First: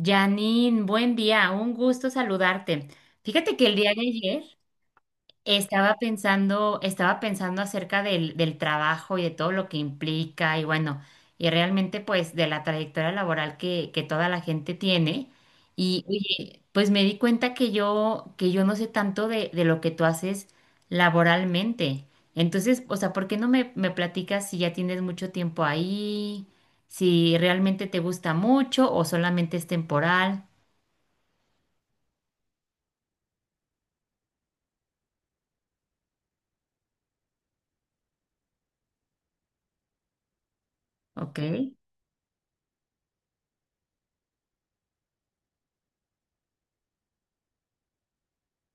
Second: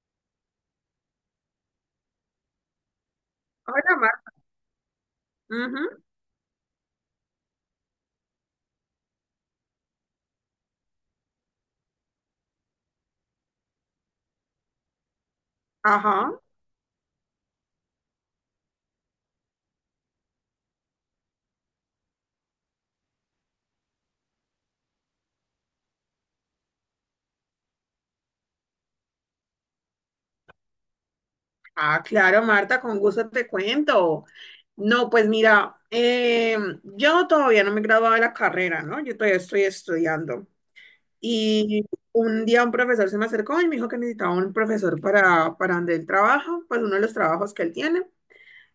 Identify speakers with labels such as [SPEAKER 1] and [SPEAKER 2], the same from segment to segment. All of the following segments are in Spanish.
[SPEAKER 1] Janine, buen día, un gusto saludarte. Fíjate que el día
[SPEAKER 2] Hola,
[SPEAKER 1] de
[SPEAKER 2] Marta.
[SPEAKER 1] ayer
[SPEAKER 2] Ujú.
[SPEAKER 1] estaba pensando acerca del trabajo y de todo lo que implica y bueno, y realmente pues de la trayectoria laboral que toda la gente tiene. Y
[SPEAKER 2] Ajá.
[SPEAKER 1] oye, pues me di cuenta que yo no sé tanto de lo que tú haces laboralmente. Entonces, o sea, ¿por qué no me platicas si ya tienes mucho tiempo ahí, si realmente te gusta mucho o solamente es temporal?
[SPEAKER 2] Ah, claro, Marta, con gusto te cuento. No, pues mira, yo todavía no me he graduado de la carrera, ¿no? Yo todavía estoy estudiando.
[SPEAKER 1] Ok,
[SPEAKER 2] Y un día un profesor se me acercó y me dijo que necesitaba un profesor para donde él trabaja, pues uno de los trabajos que él tiene.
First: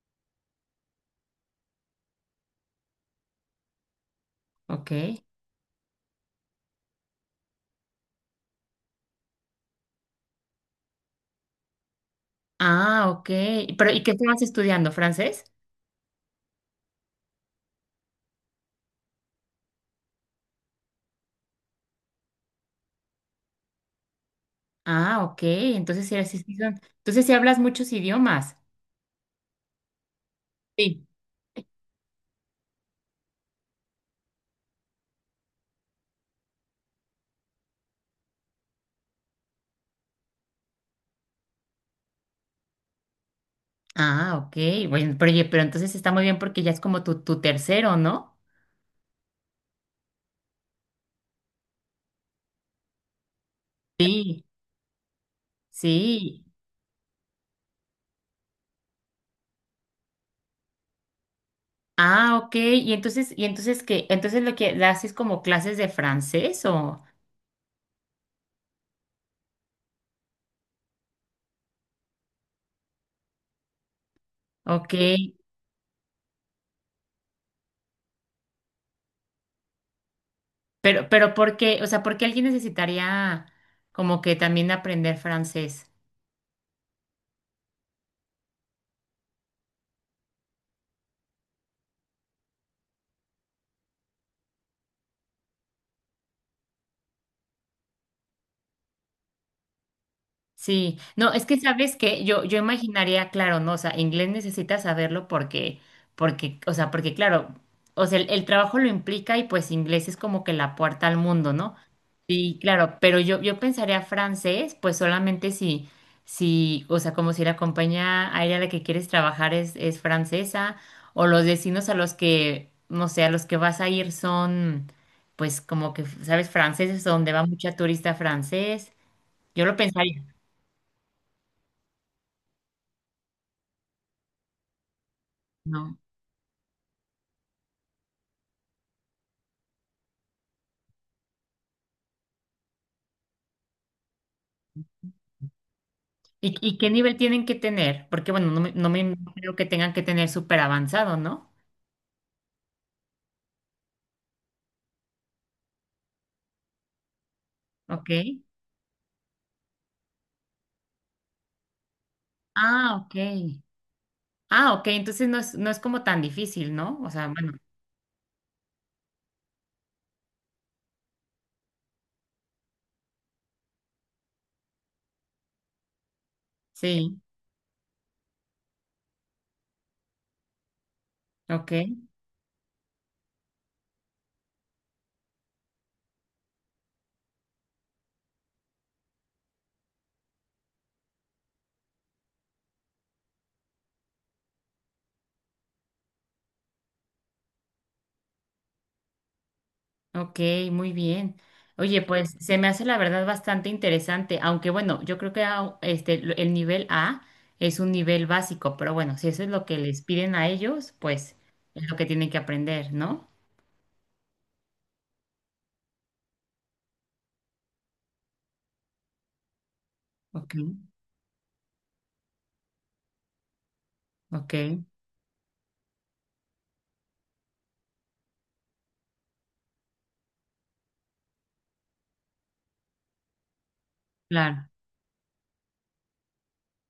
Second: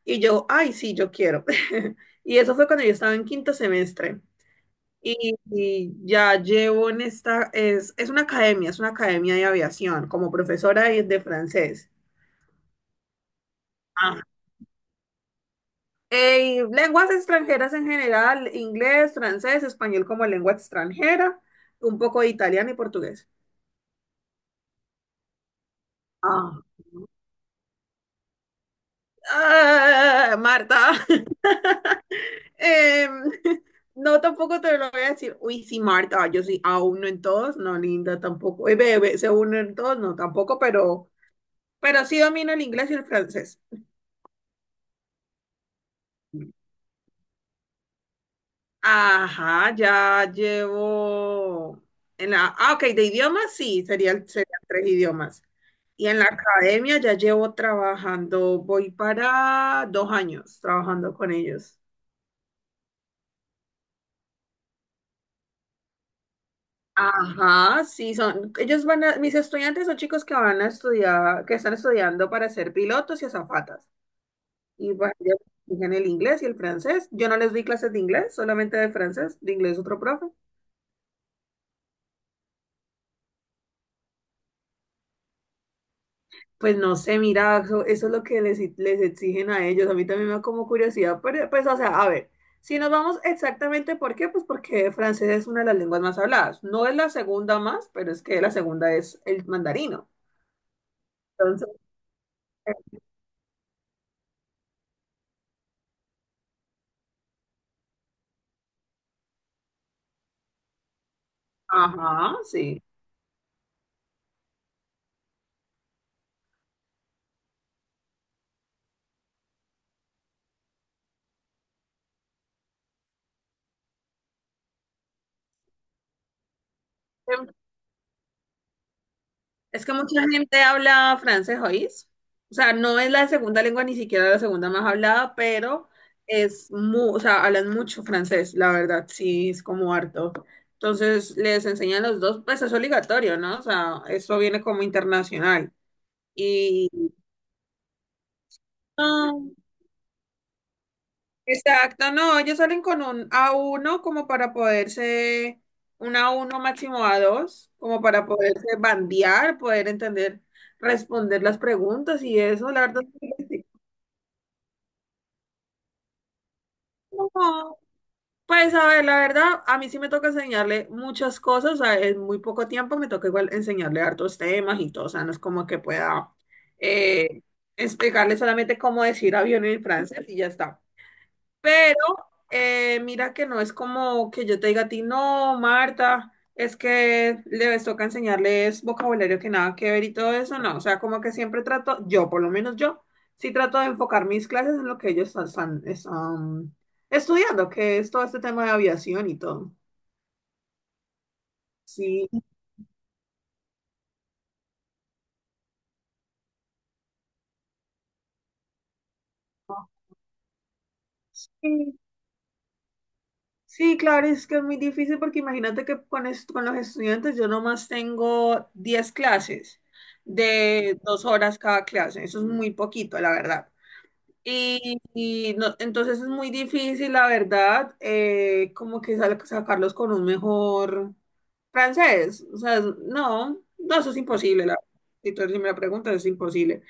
[SPEAKER 2] Y yo, ay, sí, yo quiero. Y eso fue cuando yo estaba en quinto semestre.
[SPEAKER 1] ok.
[SPEAKER 2] Y ya llevo en esta, es una academia, es una academia, de aviación, como profesora de francés.
[SPEAKER 1] Ah, ok. Pero, ¿y qué
[SPEAKER 2] Ah,
[SPEAKER 1] estabas estudiando? ¿Francés?
[SPEAKER 2] lenguas extranjeras en general, inglés, francés, español como lengua extranjera, un poco de italiano y portugués.
[SPEAKER 1] Ah, ok. Entonces sí,
[SPEAKER 2] Ah.
[SPEAKER 1] Entonces sí hablas muchos idiomas.
[SPEAKER 2] Ah,
[SPEAKER 1] Sí.
[SPEAKER 2] Marta. Em, no, tampoco te lo voy a decir. Uy, sí, Marta, yo sí, a uno en todos, no, linda, tampoco. Bebé, se uno en todos, no, tampoco, pero sí domino el inglés y el francés.
[SPEAKER 1] Ah, ok. Bueno, pero, oye, pero entonces está muy bien porque ya es como tu tercero, ¿no?
[SPEAKER 2] Ajá, ya llevo Ah, ok, de idiomas sí,
[SPEAKER 1] Sí.
[SPEAKER 2] serían tres idiomas. Y en la
[SPEAKER 1] Sí.
[SPEAKER 2] academia ya llevo trabajando, voy para 2 años trabajando con ellos.
[SPEAKER 1] Ah, ok. ¿Y entonces qué? Entonces lo que haces como clases de francés o
[SPEAKER 2] Ajá, sí, son, ellos van a, mis estudiantes son chicos que van a estudiar, que están estudiando para ser pilotos y azafatas. Y
[SPEAKER 1] ok.
[SPEAKER 2] bueno, ellos exigen el inglés y el francés. Yo no les di clases de inglés, solamente de francés, de inglés otro profe.
[SPEAKER 1] Pero ¿por qué? O sea, ¿por qué alguien necesitaría como que también aprender francés?
[SPEAKER 2] Pues no sé, mira, eso es lo que les exigen a ellos. A mí también me da como curiosidad, pero, pues, o sea, a ver, si nos vamos exactamente por qué, pues porque francés es una de las lenguas más habladas. No es la segunda más, pero es que la segunda es el mandarino.
[SPEAKER 1] Sí, no, es que
[SPEAKER 2] Entonces,
[SPEAKER 1] sabes que yo
[SPEAKER 2] eh,
[SPEAKER 1] imaginaría, claro, no, o sea, inglés necesitas saberlo porque, porque, o sea, porque claro, o sea, el trabajo lo implica y pues inglés es como que la puerta al mundo, ¿no?
[SPEAKER 2] ajá,
[SPEAKER 1] Sí,
[SPEAKER 2] sí.
[SPEAKER 1] claro, pero yo pensaría francés, pues solamente si, si, o sea, como si la compañía aérea a la que quieres trabajar es francesa, o los vecinos a los que, no sé, a los que vas a ir son, pues como que, sabes, franceses, donde va mucha turista francés, yo lo
[SPEAKER 2] Es que mucha
[SPEAKER 1] pensaría.
[SPEAKER 2] gente habla francés, ¿oís? O sea, no es la segunda lengua, ni siquiera la segunda más hablada, pero
[SPEAKER 1] No.
[SPEAKER 2] o sea, hablan mucho francés, la verdad, sí, es como harto. Entonces, les enseñan los dos, pues es obligatorio, ¿no? O sea, eso viene como internacional.
[SPEAKER 1] Y qué
[SPEAKER 2] Y,
[SPEAKER 1] nivel tienen que tener? Porque, bueno, no me no
[SPEAKER 2] ah,
[SPEAKER 1] creo que tengan que tener súper avanzado, ¿no?
[SPEAKER 2] Exacto, no, ellos salen con un a uno como para poderse, un a uno máximo a dos, como
[SPEAKER 1] Ok.
[SPEAKER 2] para poderse bandear, poder entender, responder las preguntas y eso, la
[SPEAKER 1] Ah,
[SPEAKER 2] verdad.
[SPEAKER 1] ok.
[SPEAKER 2] Es
[SPEAKER 1] Ah, ok. Entonces no es, no es como tan difícil, ¿no? O sea,
[SPEAKER 2] No,
[SPEAKER 1] bueno,
[SPEAKER 2] pues a ver, la verdad, a mí sí me toca enseñarle muchas cosas, o sea, en muy poco tiempo me toca igual enseñarle hartos temas y todo, o sea, no es como que pueda
[SPEAKER 1] sí.
[SPEAKER 2] eh, explicarle solamente cómo decir avión en francés y ya está.
[SPEAKER 1] Ok,
[SPEAKER 2] Pero mira que no es como que yo te diga a ti, no, Marta, es que les toca enseñarles vocabulario que nada que ver y todo eso, no. O sea, como que siempre trato, yo por lo menos yo, sí trato de enfocar mis clases en lo que ellos están estudiando, que es todo este tema de aviación y todo.
[SPEAKER 1] ok, muy bien. Oye,
[SPEAKER 2] Sí,
[SPEAKER 1] pues se me hace la verdad bastante interesante, aunque bueno, yo creo que este, el nivel A es un nivel básico, pero bueno, si eso es lo que
[SPEAKER 2] no.
[SPEAKER 1] les piden a ellos, pues es lo
[SPEAKER 2] Sí.
[SPEAKER 1] que tienen que aprender, ¿no?
[SPEAKER 2] Sí, claro, es que es muy difícil porque imagínate que con los estudiantes yo nomás tengo 10 clases
[SPEAKER 1] Ok,
[SPEAKER 2] de 2 horas cada clase. Eso es muy poquito, la verdad.
[SPEAKER 1] ok,
[SPEAKER 2] Entonces es muy difícil, la verdad, como que sacarlos con un mejor francés. O sea, no, no, eso es imposible,
[SPEAKER 1] claro.
[SPEAKER 2] la verdad. Si tú si me la preguntas, es imposible.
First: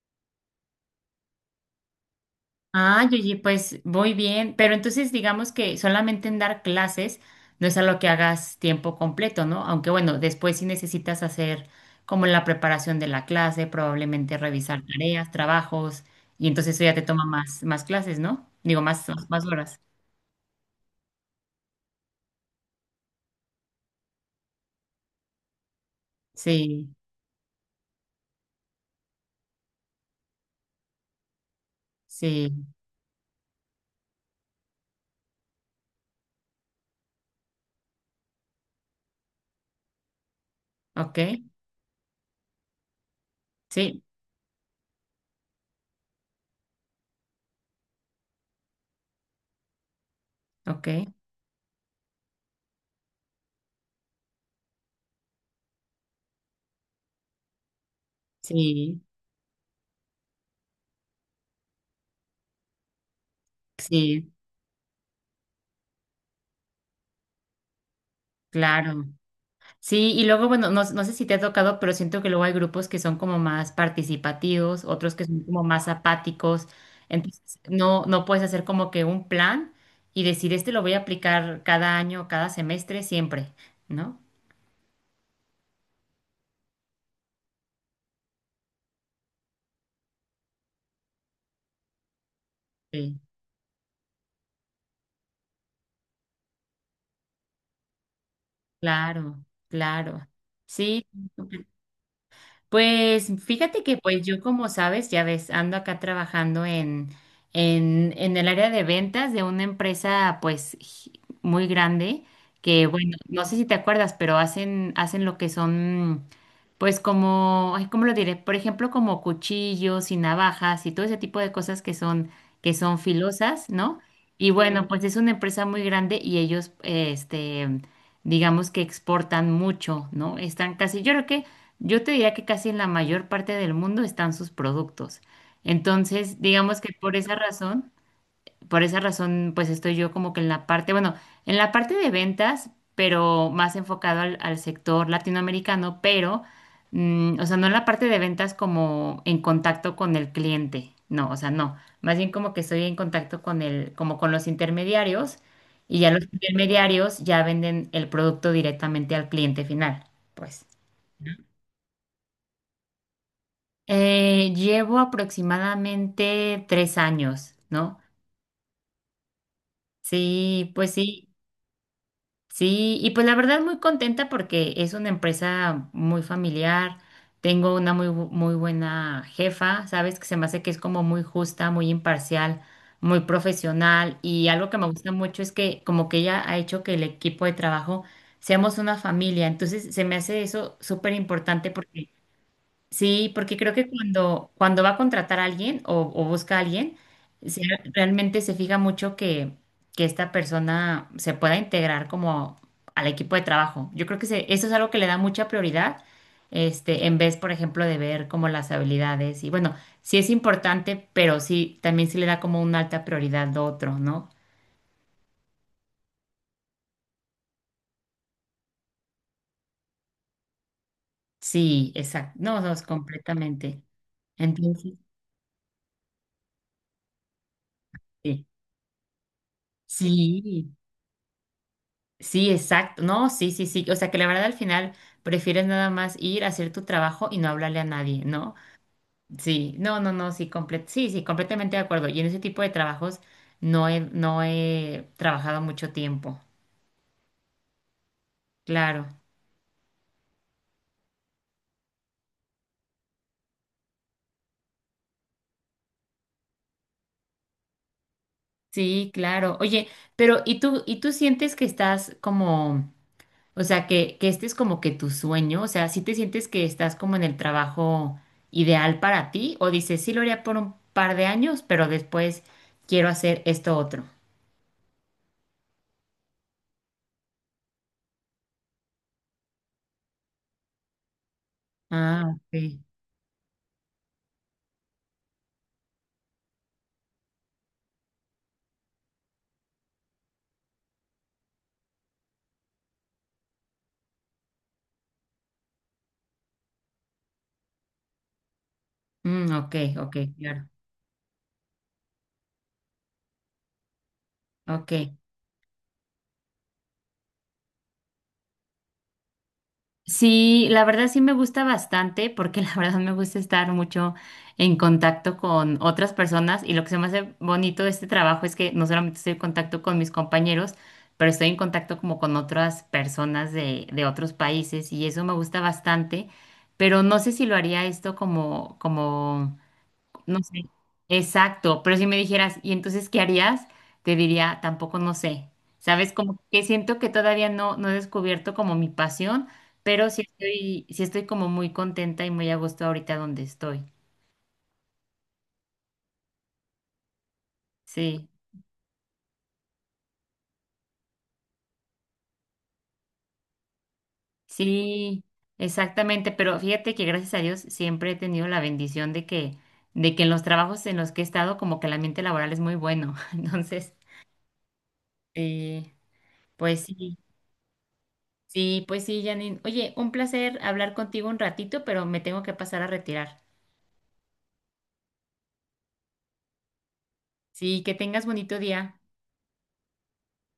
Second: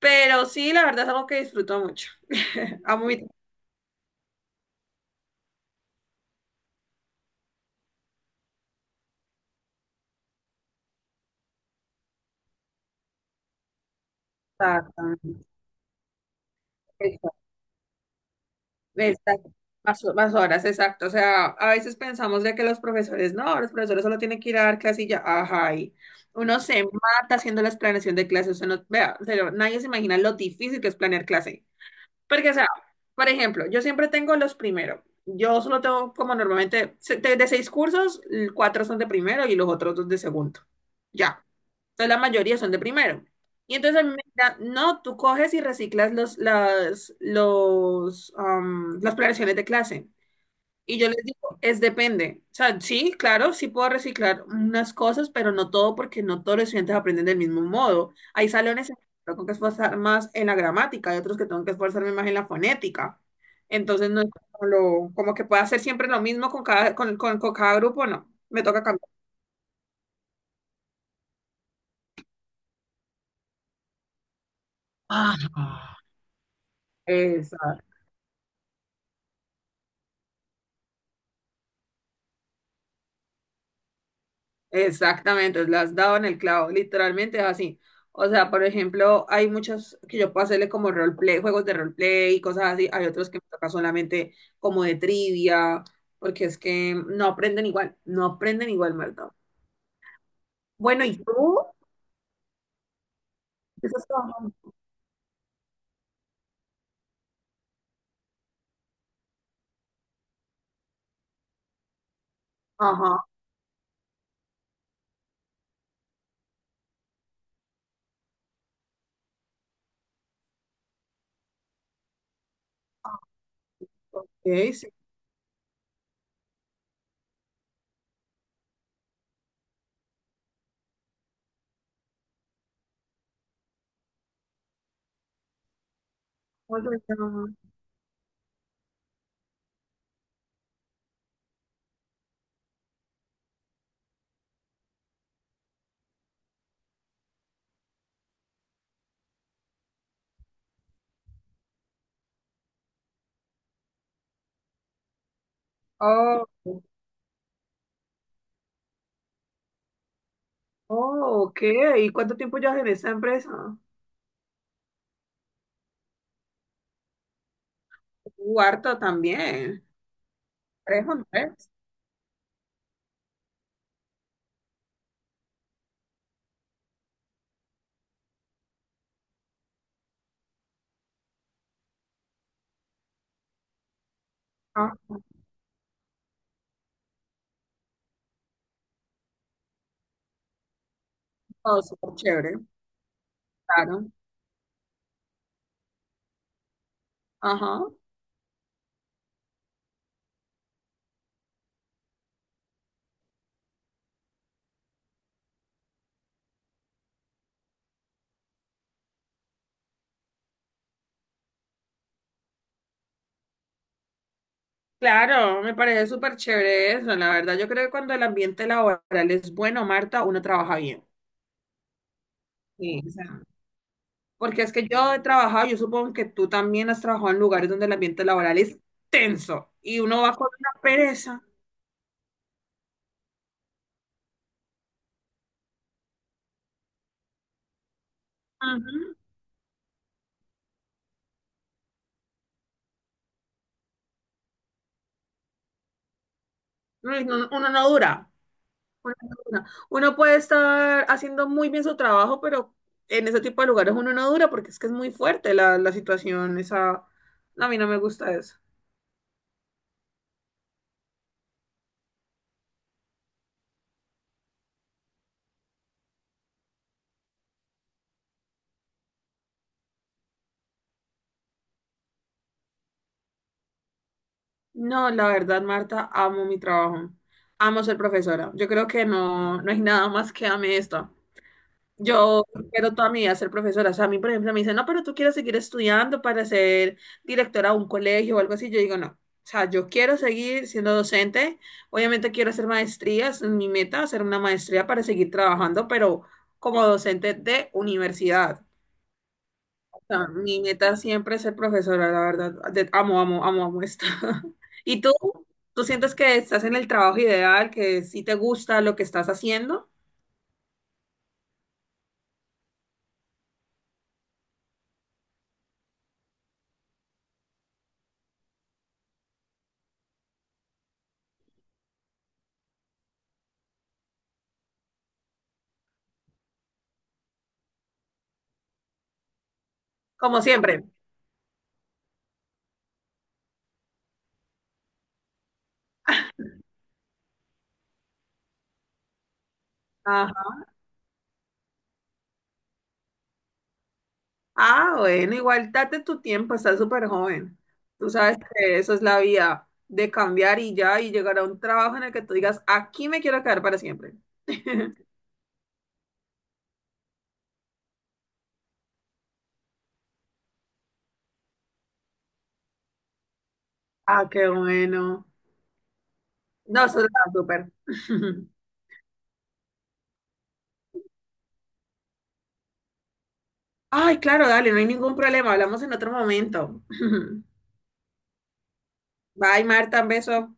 [SPEAKER 2] Pero sí, la verdad es algo que disfruto mucho.
[SPEAKER 1] Ah,
[SPEAKER 2] Amo mi
[SPEAKER 1] Yuyi, pues voy bien, pero entonces digamos que solamente en dar clases no es a lo que hagas tiempo completo, ¿no? Aunque bueno, después sí necesitas hacer como la preparación de la clase, probablemente revisar
[SPEAKER 2] trabajo.
[SPEAKER 1] tareas, trabajos, y entonces eso ya te toma más clases, ¿no? Digo, más
[SPEAKER 2] Exacto.
[SPEAKER 1] horas.
[SPEAKER 2] Más horas, exacto. O sea, a veces pensamos de que los profesores, no, los profesores solo tienen que ir a dar clase y ya, ajá. Y uno se
[SPEAKER 1] Sí,
[SPEAKER 2] mata haciendo la planeación de clases. Uno, vea, pero nadie se imagina lo difícil que es planear clase. Porque,
[SPEAKER 1] sí,
[SPEAKER 2] o sea, por ejemplo, yo siempre tengo los primero. Yo solo tengo como normalmente, de seis cursos, cuatro son de primero y los otros dos de segundo.
[SPEAKER 1] ok,
[SPEAKER 2] Ya. Entonces la mayoría son de primero. Y entonces
[SPEAKER 1] sí,
[SPEAKER 2] a mí me dirán, no, tú coges y reciclas los, las, los, am, las planeaciones de clase.
[SPEAKER 1] ok,
[SPEAKER 2] Y yo les digo, es depende. O sea, sí, claro, sí puedo reciclar unas cosas, pero no todo porque no todos los estudiantes aprenden del mismo modo. Hay salones en
[SPEAKER 1] sí,
[SPEAKER 2] los que tengo que esforzar más en la gramática, hay otros que tengo que esforzarme más en la fonética. Entonces no es
[SPEAKER 1] sí,
[SPEAKER 2] como, lo, como que pueda hacer siempre lo mismo con cada grupo, no. Me toca
[SPEAKER 1] claro.
[SPEAKER 2] cambiar.
[SPEAKER 1] Sí, y luego, bueno, no, no sé si te ha tocado, pero siento que luego hay grupos que son como más participativos, otros que son como más
[SPEAKER 2] Ah,
[SPEAKER 1] apáticos. Entonces,
[SPEAKER 2] exacto.
[SPEAKER 1] no, no puedes hacer como que un plan y decir, este lo voy a aplicar cada año, cada semestre, siempre, ¿no?
[SPEAKER 2] Exactamente, le has dado en el clavo, literalmente es así. O sea, por ejemplo, hay muchos que yo puedo hacerle como roleplay, juegos de roleplay y cosas así. Hay
[SPEAKER 1] Sí,
[SPEAKER 2] otros que me toca solamente como de trivia, porque es que no aprenden igual, no aprenden igual, Marta.
[SPEAKER 1] claro, claro.
[SPEAKER 2] Bueno,
[SPEAKER 1] Sí,
[SPEAKER 2] ¿y tú?
[SPEAKER 1] pues fíjate
[SPEAKER 2] ¿Qué
[SPEAKER 1] que
[SPEAKER 2] estás
[SPEAKER 1] pues yo
[SPEAKER 2] trabajando?
[SPEAKER 1] como sabes, ya ves, ando acá trabajando en el área de ventas de una empresa pues muy grande que bueno,
[SPEAKER 2] Ajá,
[SPEAKER 1] no sé si te acuerdas, pero hacen lo que son pues como, ay, ¿cómo lo diré? Por ejemplo, como cuchillos y navajas y todo ese tipo de cosas que son filosas, ¿no? Y
[SPEAKER 2] ok,
[SPEAKER 1] bueno, sí,
[SPEAKER 2] sí.
[SPEAKER 1] pues es una empresa muy grande y ellos, este, digamos que exportan mucho, ¿no? Están casi, yo creo que yo te diría que casi en la mayor parte del mundo están sus productos. Entonces, digamos
[SPEAKER 2] ¿Cómo
[SPEAKER 1] que
[SPEAKER 2] se llama?
[SPEAKER 1] por esa razón, pues estoy yo como que en la parte, bueno, en la parte de ventas, pero más enfocado al sector latinoamericano, pero, mm, o sea, no en la parte de ventas como en contacto con el cliente, no, o sea, no, más bien como que estoy en contacto con el, como con los intermediarios y ya los
[SPEAKER 2] Oh,
[SPEAKER 1] intermediarios ya venden el producto directamente al cliente final, pues.
[SPEAKER 2] oh, ok. ¿Y cuánto tiempo llevas en esa empresa?
[SPEAKER 1] Llevo aproximadamente tres años, ¿no?
[SPEAKER 2] Harto también.
[SPEAKER 1] Sí, pues
[SPEAKER 2] ¿Tres o no?
[SPEAKER 1] sí, sí, y pues la verdad muy contenta porque es una empresa muy familiar, tengo una muy, muy buena jefa, sabes que se me hace que es como muy justa, muy imparcial, muy profesional y algo que me
[SPEAKER 2] Ah,
[SPEAKER 1] gusta mucho es que como que ella ha hecho que el equipo de trabajo seamos una familia, entonces se me hace eso súper importante.
[SPEAKER 2] oh, súper chévere,
[SPEAKER 1] Sí, porque creo que
[SPEAKER 2] claro.
[SPEAKER 1] cuando va a contratar a alguien o busca a alguien, se-
[SPEAKER 2] Ajá.
[SPEAKER 1] realmente se fija mucho que esta persona se pueda integrar como al equipo de trabajo. Yo creo que eso es algo que le da mucha prioridad, este, en vez, por ejemplo, de ver como las habilidades. Y bueno, sí es importante, pero sí, también sí le da como una alta prioridad lo otro, ¿no?
[SPEAKER 2] Claro, me parece súper chévere eso, la verdad. Yo creo que cuando el ambiente laboral es bueno, Marta, uno trabaja bien.
[SPEAKER 1] Sí, exacto. No, no, es
[SPEAKER 2] Sí. O sea,
[SPEAKER 1] completamente.
[SPEAKER 2] porque es que
[SPEAKER 1] Entonces,
[SPEAKER 2] yo he trabajado, yo supongo que tú también has trabajado en lugares donde el ambiente
[SPEAKER 1] sí.
[SPEAKER 2] laboral es tenso y uno va con
[SPEAKER 1] Sí.
[SPEAKER 2] una pereza.
[SPEAKER 1] Sí, exacto. No, sí, sí, sí. O sea, que la verdad al final prefieres nada más ir a hacer tu trabajo y no hablarle a nadie, ¿no?
[SPEAKER 2] Ujú.
[SPEAKER 1] Sí, no, no, no, sí, sí, sí, completamente de acuerdo. Y en ese tipo de trabajos no he trabajado mucho tiempo.
[SPEAKER 2] Uy, uno, no dura.
[SPEAKER 1] Claro.
[SPEAKER 2] Uno, no dura. Uno puede estar haciendo muy bien su trabajo, pero en ese tipo de lugares uno no dura porque es que es muy fuerte la situación. Esa, a mí no me gusta eso.
[SPEAKER 1] Sí, claro. Oye, pero y tú sientes que estás como, o sea, que este es como que tu sueño? O sea, ¿sí te sientes que estás como en el trabajo ideal para ti? ¿O dices, sí lo haría por un par de años, pero después quiero hacer esto otro?
[SPEAKER 2] No, la verdad, Marta, amo mi trabajo. Amo ser profesora. Yo creo que no, no hay nada más que ame esto.
[SPEAKER 1] Ah,
[SPEAKER 2] Yo
[SPEAKER 1] ok.
[SPEAKER 2] quiero toda mi vida ser profesora. O sea, a mí, por ejemplo, me dicen, no, pero tú quieres seguir estudiando para ser directora de un colegio o algo así. Yo digo, no. O sea, yo quiero seguir siendo docente. Obviamente quiero hacer maestrías. Mi meta es hacer una maestría para seguir trabajando, pero como docente de universidad.
[SPEAKER 1] Mm, ok, ok,
[SPEAKER 2] No, mi
[SPEAKER 1] claro.
[SPEAKER 2] meta siempre es ser profesora, la verdad. Amo, amo, amo, amo esto.
[SPEAKER 1] Ok.
[SPEAKER 2] ¿Y tú? ¿Tú sientes que estás en el trabajo ideal, que sí te gusta lo que estás haciendo?
[SPEAKER 1] Sí, la verdad sí me gusta bastante porque la verdad me gusta estar mucho en contacto con otras personas y lo que se me hace bonito de este trabajo es que no solamente estoy en contacto con mis compañeros, pero estoy en contacto como con otras personas de otros países y eso me gusta bastante, pero no sé si lo haría esto como, como no
[SPEAKER 2] Como
[SPEAKER 1] sé.
[SPEAKER 2] siempre.
[SPEAKER 1] Exacto, pero si me dijeras, ¿y entonces qué harías? Te diría, tampoco no sé. ¿Sabes? Como que siento que todavía no he descubierto como mi pasión, pero
[SPEAKER 2] Ajá.
[SPEAKER 1] sí estoy como muy contenta y muy a gusto ahorita donde estoy.
[SPEAKER 2] Ah, bueno, igual date tu tiempo, estás súper joven. Tú
[SPEAKER 1] Sí,
[SPEAKER 2] sabes que eso es la vía de cambiar y ya, y llegar a un trabajo en el que tú digas, aquí me quiero quedar para siempre.
[SPEAKER 1] sí, exactamente. Pero fíjate que gracias a Dios siempre he tenido la bendición de que en los trabajos en los que he estado, como que el ambiente laboral es muy bueno. Entonces,
[SPEAKER 2] Ah, qué bueno.
[SPEAKER 1] eh, pues
[SPEAKER 2] No, eso
[SPEAKER 1] sí.
[SPEAKER 2] está súper.
[SPEAKER 1] Sí, pues sí, Janine. Oye, un placer hablar contigo un ratito, pero me tengo que pasar a retirar.
[SPEAKER 2] Ay, claro, dale, no hay ningún problema. Hablamos en otro momento.
[SPEAKER 1] Sí, que tengas bonito día.
[SPEAKER 2] Bye, Marta, un beso.